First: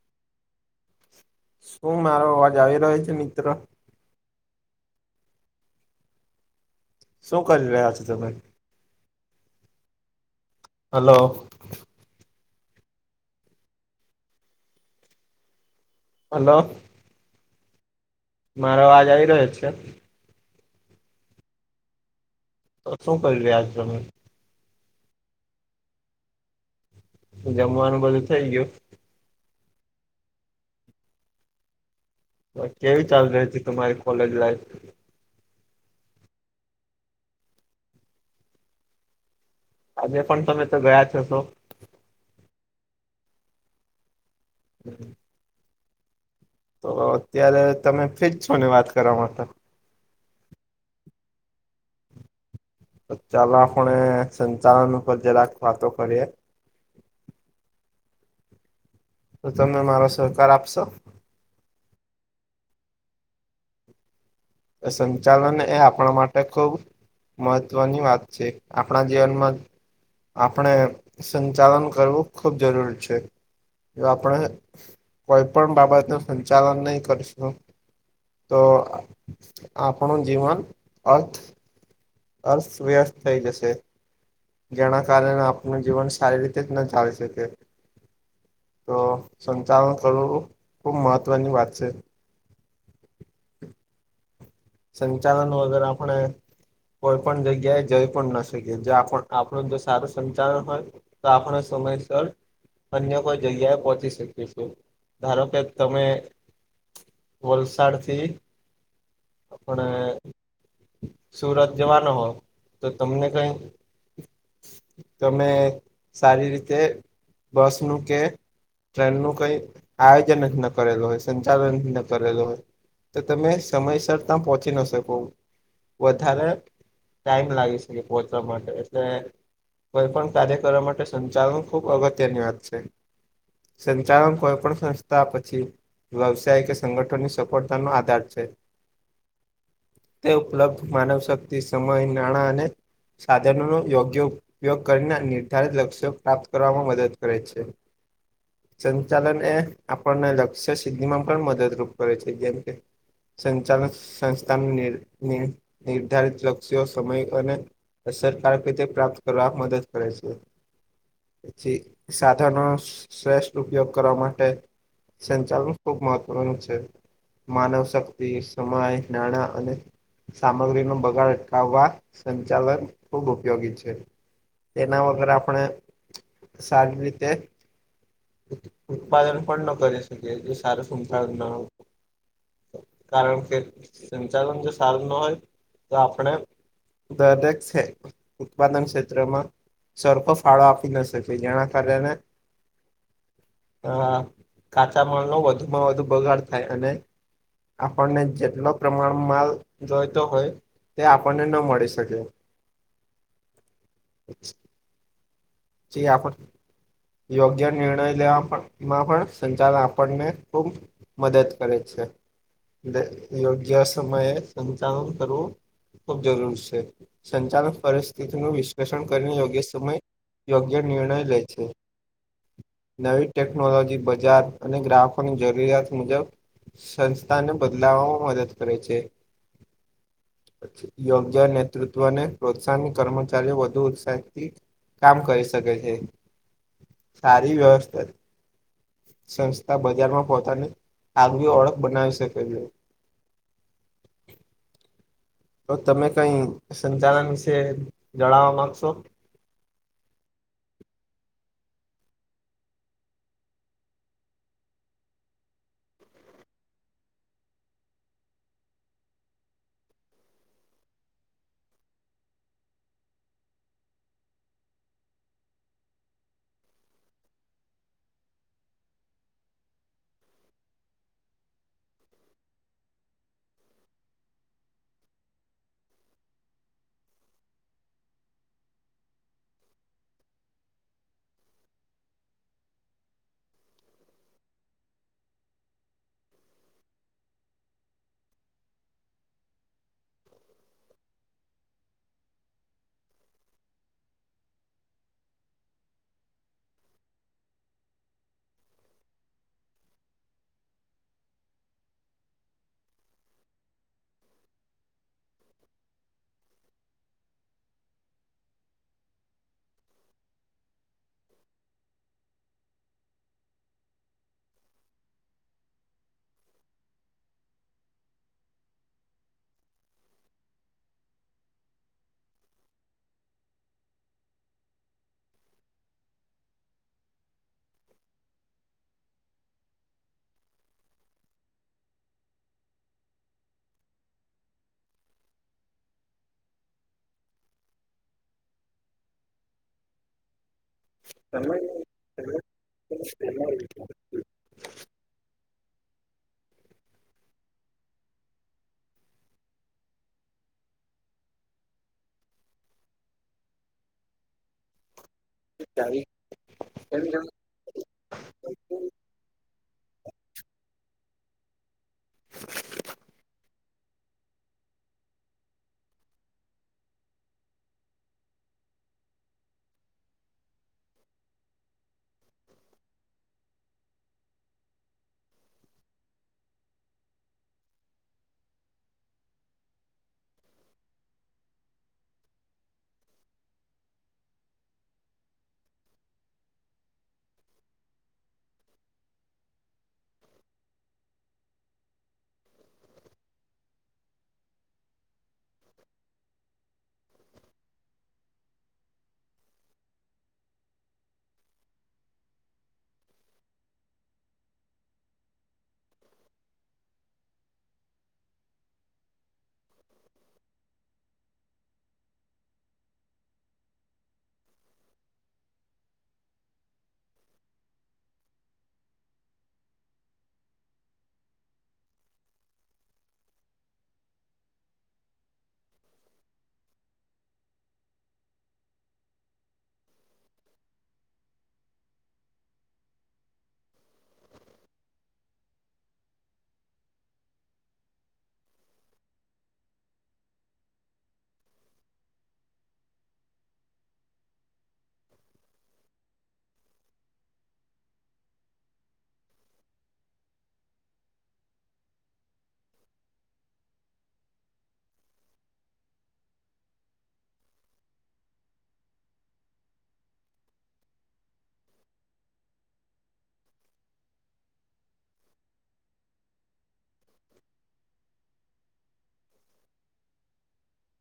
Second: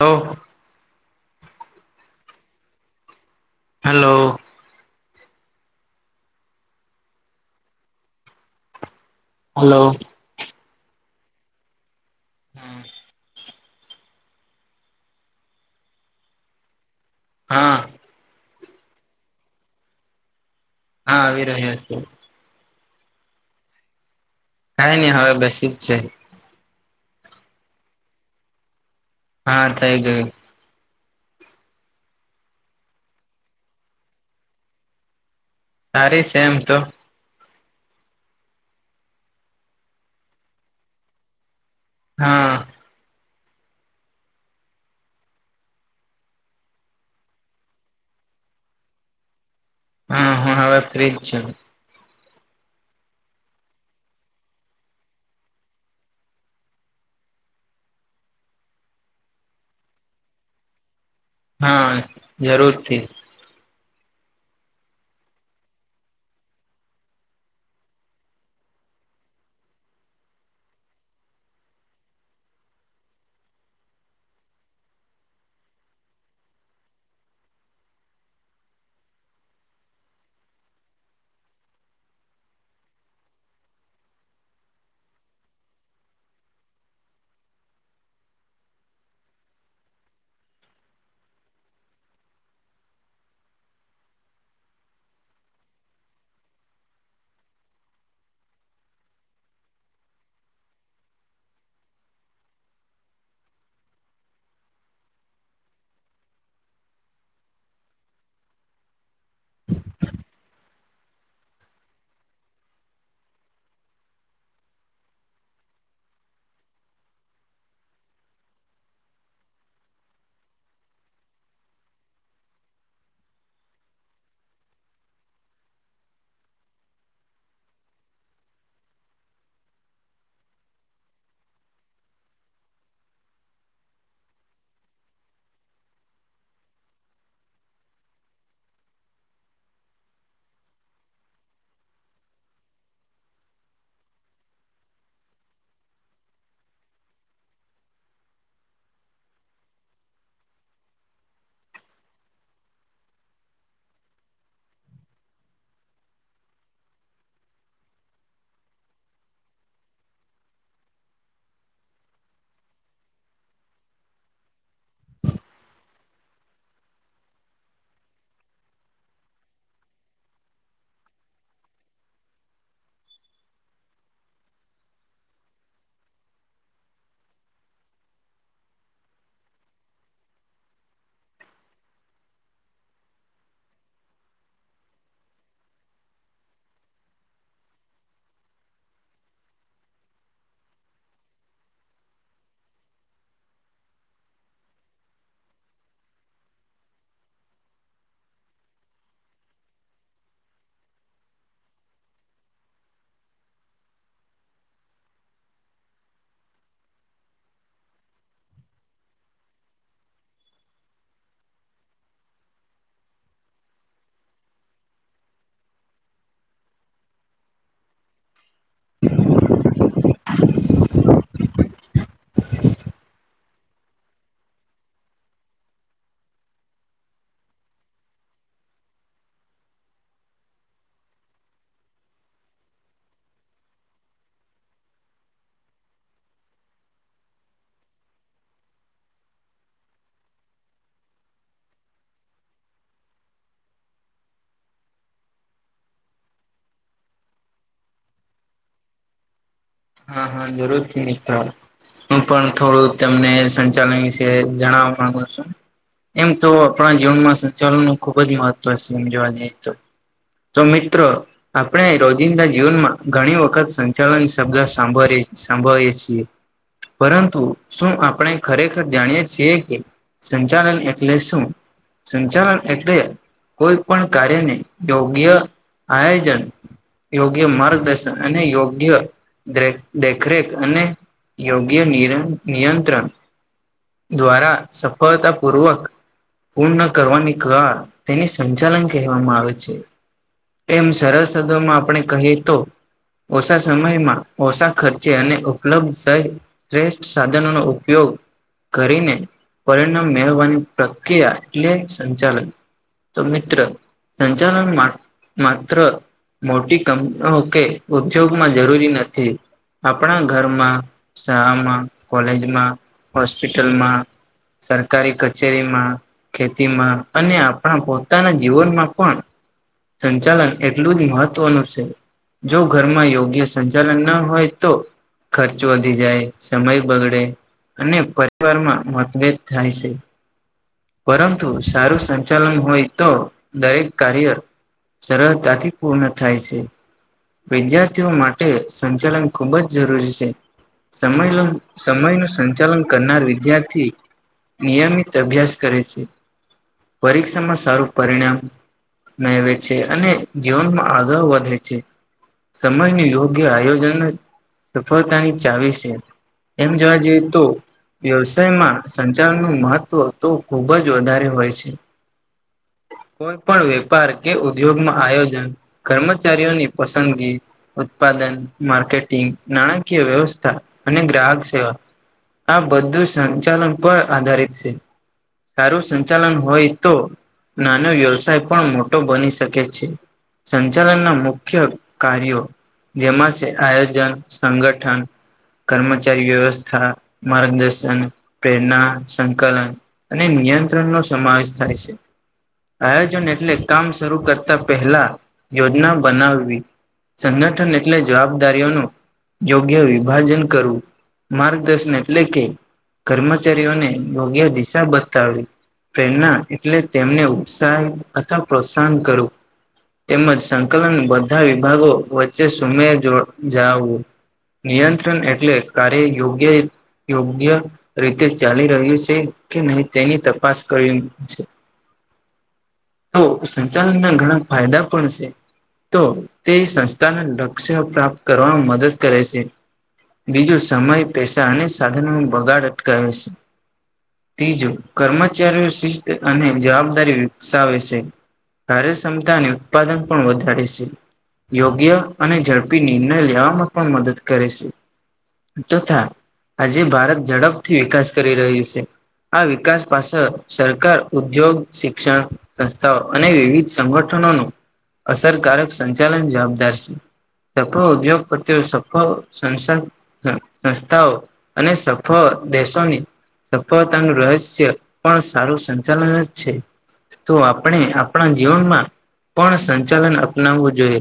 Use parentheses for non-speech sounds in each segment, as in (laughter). હોવ શું મારો અવાજ આવી રહ્યો છે મિત્ર હલો શું કરી રહ્યા છો તમે હલો હલો હા હલો હા મારો અવાજ આવી રહ્યો છે હા આવી રહ્યો છે તો શું કરી રહ્યા છો તમે કાઈ નહી હવે બસ ઈજ છે જમવાનું બધું થઇ ગયું હા થઈ ગયું તો કેવી ચાલી રહી છે તમારી કોલેજ લાઈફ હારી છે એમ તો આજે પણ તમે તો ગયા છ હસો હા (inaudible) તો અત્યારે તમે ફ્રિજ છો ને વાત કરવા માટે હા હ હવે ફ્રીજ છે તો ચાલો આપણે સંચાલન ઉપર જે રાક વાતો કરીએ તો તમે મારો સહકાર આપશો હા જરૂરથી સંચાલન એ આપણા માટે ખુબ મહત્વની વાત છે આપણા જીવનમાં આપણે સંચાલન કરવું ખૂબ જરૂરી છે એ આપણે કોઈ પણ બાબત ન સંચાલન નહી કરીશું તો આપણું જીવન અર્થ અર્થ વ્યસ્થ થઇ જશે જેના કારણે આપણ જીવન સારી રીતે જ ના જાળ શકે. તો સંચાલન કરવું ખૂબ મહત્ત્વની વાત છે. સંચાલન વગેર આપણે કોઈ પણ જગ્યા એ જઈ પણ ના શકે જો આપણું જો સારું સંચાલન હોય તો આપડે સમય સર અન્ય કોઈ જગ્યાએ પહોંચી શકીશું ધારો કે તમે વલસાડ થી આપણે સુરત જવાનો હો તો તમને કઈ તમે સારી રીતે બસ નું કે ટ્રેન નું કઈ આયોજન જ ન કરેલ હોય સંચાલન જ ન કરેલો હોય. તો તમે સમયસર ત્યા પહોંચી ના શકો વધારે ટાઈમ લાગી શકે પહોચવા માટે એટલે કોઈ પણ કાર્ય કરવા માટે સંચાલન ખુબ અગત્યની વાત છે. સંચાલન કોઈ પણ સંસ્થા પછી વ્યવસાય કે સંગઠનની સફળતા નો આધાર છે. તે ઉપલબ્ધ માનવ શક્તિ સમય નાણાં અને સાધનોનો યોગ્ય ઉપયોગ કરીને નિર્ધારિત લક્ષ્ય પ્રાપ્ત કરવામાં મદદ કરે છે. સંચાલન એ આપણને લક્ષ્ય સિદ્ધિ માં પણ મદદરૂપ કરે છે જેમ કે સંચાલન સંસ્થા નિર્ધારિત લક્ષ્યો સમય અને સરકાર ક તે પ્રાપ્ત કરવા મદદ કરે છે. પછી સાધનો શ્રેષ્ઠ ઉપયોગ કરવા માટે સંચાલન ખુબ મહત્વનું છે. માનવ શક્તિ સમમાય નાણાં અને સામગ્રી નો બગાડ અટકાવવા સંચાલન ખૂબ ઉપયોગી છે. તેના વગર આપણે સારી રીતે ઉત્પાદન પણ ન કરી શકે જે સારું સંખાવ ના કારણ કે સંચાલન જો સારું ન હોય તો આપણે દરેક છે ઉત્પાદન ક્ષેત્રમાં સરખો ફાળો આપી ના શકે જેના કારણે હા કાચા માળ નો વધુ માં વધુ બગાડ થાય અને આપણને જેટલો પ્રમાણ માલ જોયતો હોય. તે આપણને ન મળી શકે જ આપ આપ યોગ્ય નિર્ણય લેવામાં પણ સંચાલન આપણને ખૂબ મદદ કરે છે. યોગ્ય સમયે સંચાલન કરવું ખુબ જરૂર છે. સંચાલક પરિસ્થિતિનું વિશ્લેષણ કરીને યોગ્ય સમય યોગ્ય નિર્ણય લે છે. નવી ટેકનોલોજી બજાર અને ગ્રાહકોની જરૂરિયાત મુજબ સંસ્થાને બદલાવામાં મદદ કરે છે. યોગ્ય નેતૃત્વને પ્રોત્સાહન કર્મચારીઓ વધુ ઉત્સાહિતથી કામ કરી શકે છે સારી વ્યવસ્થા સંસ્થા બજારમાં પોહતાની આગવી ઓળખ બનાવી શકે છે. તો તમે કઈ સંચાલન વિશે જણાવવા માંગશો હા હા જરૂર નીતા હો હું પણ થોડું તમને સંચાલન વિશે જણવા માંગુ છુ. એમ તો આપણા જીવનમાં સંચાલન નું ખુબ જ મહત્વ છે, સમજવા જ તો તો મિત્રો આપણે રોજિંદા જીવનમાં ઘણી વખત સંચાલન છે. શબ્દ સાંભળ સાંભળ છીએ પરંતુ શું આપણે ખરેખર જાણીએ છીએ કે સંચાલન એટલે શું સંચાલન એટલે કોઈ પણ કાર્યને યોગ્ય આયોજન યોગ્ય માર્ગદર્શન અને યોગ્ય દેખરેખ અને યોગ્ય નિયંત્રણ દ્વારા સફળતા પૂર્વક પૂર્ણ કરવાની ક તેને સંચાલન કહેવામાં આવે છે. એમ સરસદમાં આપણે કહીએ તો ઓછા સમયમાં ઓછા ખર્ચે અને ઉપલબ્ધ શ્રેષ્ઠ સાધનો નો ઉપયોગ કરીને પરિણામ મેળવવાની પ્રક્રિયા એટલે સંચાલન તો મિત્ર સંચાલન મા માત્ર મોટી કંપનીઓ કે ઉદ્યોગમાં જરૂરી નથી આપણા ઘરમાં શાળામાં કોલેજમાં સ્પિટલમાં સરકારી કચેરીમાં ખેતીમાં અને આપણા પોતાના જીવનમાં પણ સંચાલન એટલું જ મહત્વનું છે જો ઘરમાં યોગ્ય સંચાલન ના હોય તો ખર્ચો વધી જાય સમય બગડે અને પર રિવારમાં મતભેદ થાય છે પરંતુ સારું સંચાલન હોય તો દરેક કાર્ય સરળતાથી પૂર્ણ થાય છે વિદ્યાર્થીઓ માટે સંચાલન ખૂબ જ જરૂરી છે સમયનું સમયનું સંચાલન કરનાર વિદ્યાર્થી નિયમિત અભ્યાસ કરે છે પરીક્ષામાં સારું પરિણામ મેળવે છે અને જીવનમાં આગળ વધે છે સમયનું યોગ્ય આયોજન સફળતાની ચાવી છે એમ જોવા જઈએ તો વ્યવસાયમાં સંચાલનનું મહત્વ તો ખુબ જ વધારે હોય છે કોઈ પણ વેપાર કે ઉદ્યોગમાં આયોજન કર્મચારીઓની પસંદગી ઉત્પાદન માર્કેટિંગ નાણાકીય વ્યવસ્થા અને ગ્રાહક સેવા આ બધું સંચાલન પર આધારિત છે સારું સંચાલન હોય તો નાનો વ્યવસાય પણ મોટો બની શકે છે સંચાલનના મુખ્ય કાર્યો જેમાં છે આયોજન સંગઠન કર્મચારી વ્યવસ્થા માર્ગદર્શન પ્રેરણા સંકલન અને નિયંત્રણ નો સમાવેશ થાય છે આયોજન એટલે કામ શરૂ કરતા પહેલા યોજનાઓ બનાવવી સંગઠન એટલે જવાબદારીઓ નું યોગ્ય વિભાજન કરવું માર્ગદર્શન એટલે કે કર્મચારીઓને યોગ્ય દિશા બતાવી પ્રેરણા એટલે તેમને ઉત્સાહ અથવા પ્રોત્સાહન કરવું તેમજ સંકલન બધા વિભાગો વચ્ચે સુમેળ જો જાળવવું નિયંત્રણ એટલે કાર્ય યોગ્ય યોગ્ય રીતે ચાલી રહ્યું છે કે નહી તેની તપાસ કરી છે તો સંચાલન ના ઘણા ફાયદા પણ છે તો તે સંસ્થાને લક્ષ્ય પ્રાપ્ત કરવાવામાં મદદ કરે છે બીજું સમય પૈસા અને સાધનોનો બગાડ અટકાવે છે ત્રીજું કર્મચારીઓનું શિસ્ત અને જવાબદારી વિકસાવે છે કાર્યક્ષમતા અને ઉત્પાદન પણ વધારે છે યોગ્ય અને ઝડપી નિર્ણય લેવામાં પણ મદદ કરે છે (inaudible) આજે ભારત ઝડપથી વિકાસ કરી રહ્યું છે આ વિકાસ પાછળ સરકાર ઉદ્યોગ શિક્ષણ સંસ્થાઓ અને વિવિધ સંગઠનોનો અસરકારક સંચાલન જવાબદાર છે સફળ ઉદ્યોગપતિઓ સફળ સંસા સંસ્થાઓ અને સફળ દેશોની સફળતાનું રહસ્ય પણ સારું સંચાલન જ છે તો આપણે આપણા જીવનમાં પણ સંચાલન અપનાવવું જોઈએ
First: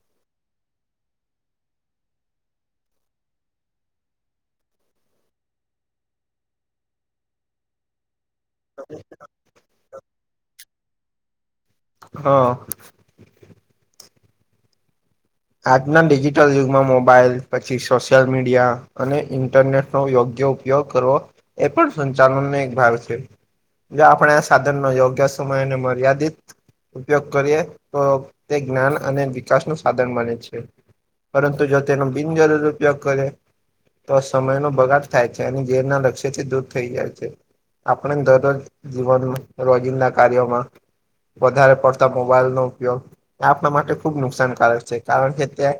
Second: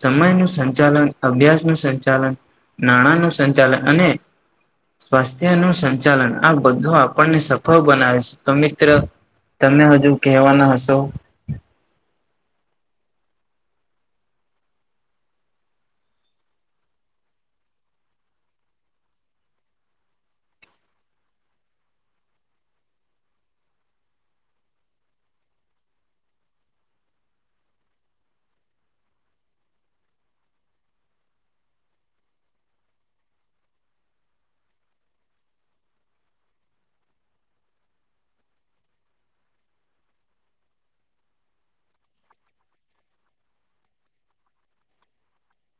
સમય નું સંચાલન અભ્યાસ નું સંચાલન નાણાં નું સંચાલન અને સ્વાસ્થ્ય નું સંચાલન આ બધું આપણને સફળ બનાવે છે તો મિત્ર તમે હજુ કહેવાના હશો (inaudible) આજના ડિજિટલ યુગમાં મોબાઈલ પછી સોશિ્યલ મીડિયા અને ઈન્ટરનેટનો યોગ્ય ઉપયોગ કરવો એ પણ સંચાલનને એક ભાર છે જો આપણે આ સાધનનો યોગ્ય સમયને મર્યાદિત ઉપયોગ કરીએ તો તે જ્ઞાન અને વિકાસ નું છે પરંતુ જો તેનો બિનજરૂર ઉપયોગ કરે તો સમય ન બગાડ થાય છે અને ઝરના લક્ષ્ય થી દૂર થઈ જાય છે આપણે દરરોજ જીવન રોજિંદા કાર્યોમાં વધારે પડતા મોબાઈલ નો ઉપયોગ એ આપણા માટે ખુબ નુકસાનકારક છે કારણ કે ત્યાં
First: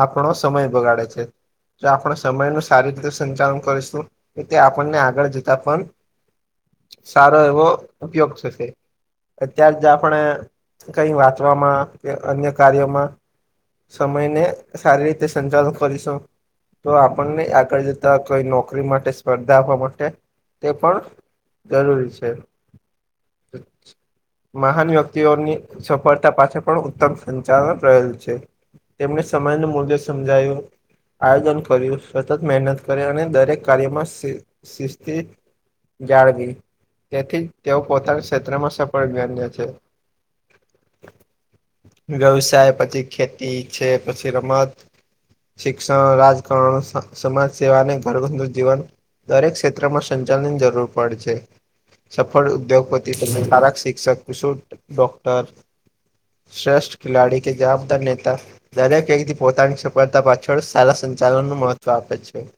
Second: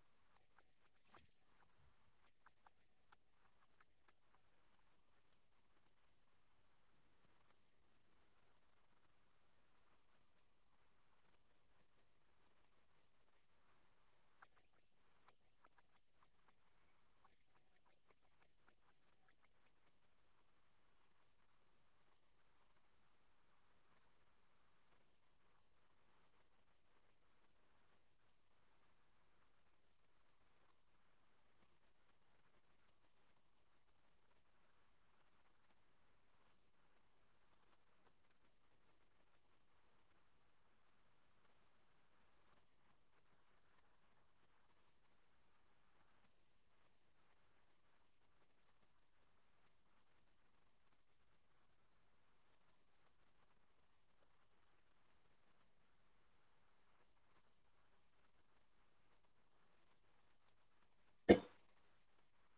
આપણો સમય બગાડે છે જો આપણે સમય ન સારી રીતે સંચાલન કરીશું એ તે આપણને આગળ જતા પણ સારો એવો ઉપયોગ થશે. અતાર જ આપણે કઈ વાંચવામાં કે અન્ય કાર્યોમાં સમય ને સારી રીતે સંચાલન કરીશું. તો આપણને આગળ જતા કોઈ નોકરી માટે સ્પર્ધા આપવા માટે તે પણ જરૂરી છે. મહાન વ્યક્તિઓની સફળતા પાછ પણ ઉત્તમ સંચાલ પ્રયોજ તેમને સમાજ ન મૂલ્ય સમજાયું આયોજન કર્યું સતત મહેનત કરી અને દરેક કાર્યમાંિસ્ જાળવીી તેથી તેઓ પોતાના ક્ષેત્રમાં સફળ બન્યા છે વવ સાાય પતિ ખેતી છે પછી રમત શિક્ષણ રાજકારણ સમાજ સેવા અને ઘણુ જીવન દરેક ક્ષેત્રમાં સંચાલનની જરૂર પડે છે સફળ ઉદ્યોગપતિ તને સારક શિક્ષક કશુ ડોક્ટર શ્રેષ્ઠ ખેલાડી કે જાપ નેતા દરેક વ્યક્તિ પોતાની સફળતા પાછળ સારા સંચાલન નું મહત્વ આપે છે (inaudible) (inaudible)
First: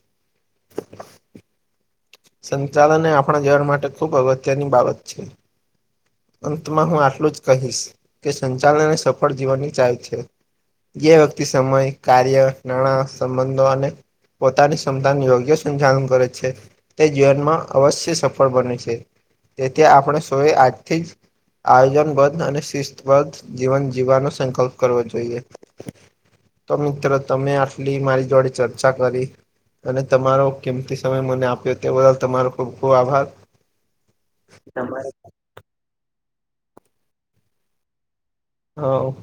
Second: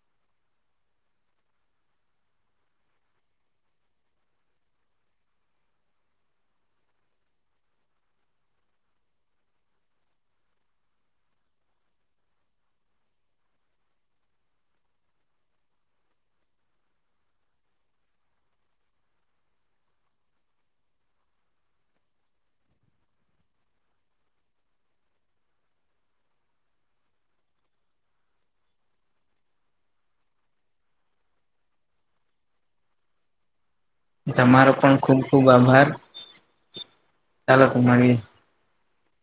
સંચાલન એ આપણા જીવન માટે ખુબ અગત્યની બાબત છે અંતમાં હું આટલું જ કહીશ કે સંચાલનને સફળ જીવાનની ચાય છે જે વ્યક્તિ સમય કાર્ય નાણાં સંબંધો અને પોતાની ક્ષમતા યોગ્ય સંચાલન કરે છે. તે જીવનમાં અવશ્ય સફળ બને છે તેથી આપણે સોએ આજથી જ આયોજનબદ્ધ અને શિસ્તબદ્ધ જીવન જીવવાનો સંકલ્પ કરવો જોઈએ. તો મિત્રો તમે આટલી મારી જોડે ચર્ચા કરી અને તમારો કિમતી સમય મને આપ્યો તે બદલ તમારો ખૂબ ખુબ આભાર. તમારો પણ તમારે ખુબ ખુબ આભાર ચાલો તમારી હવ.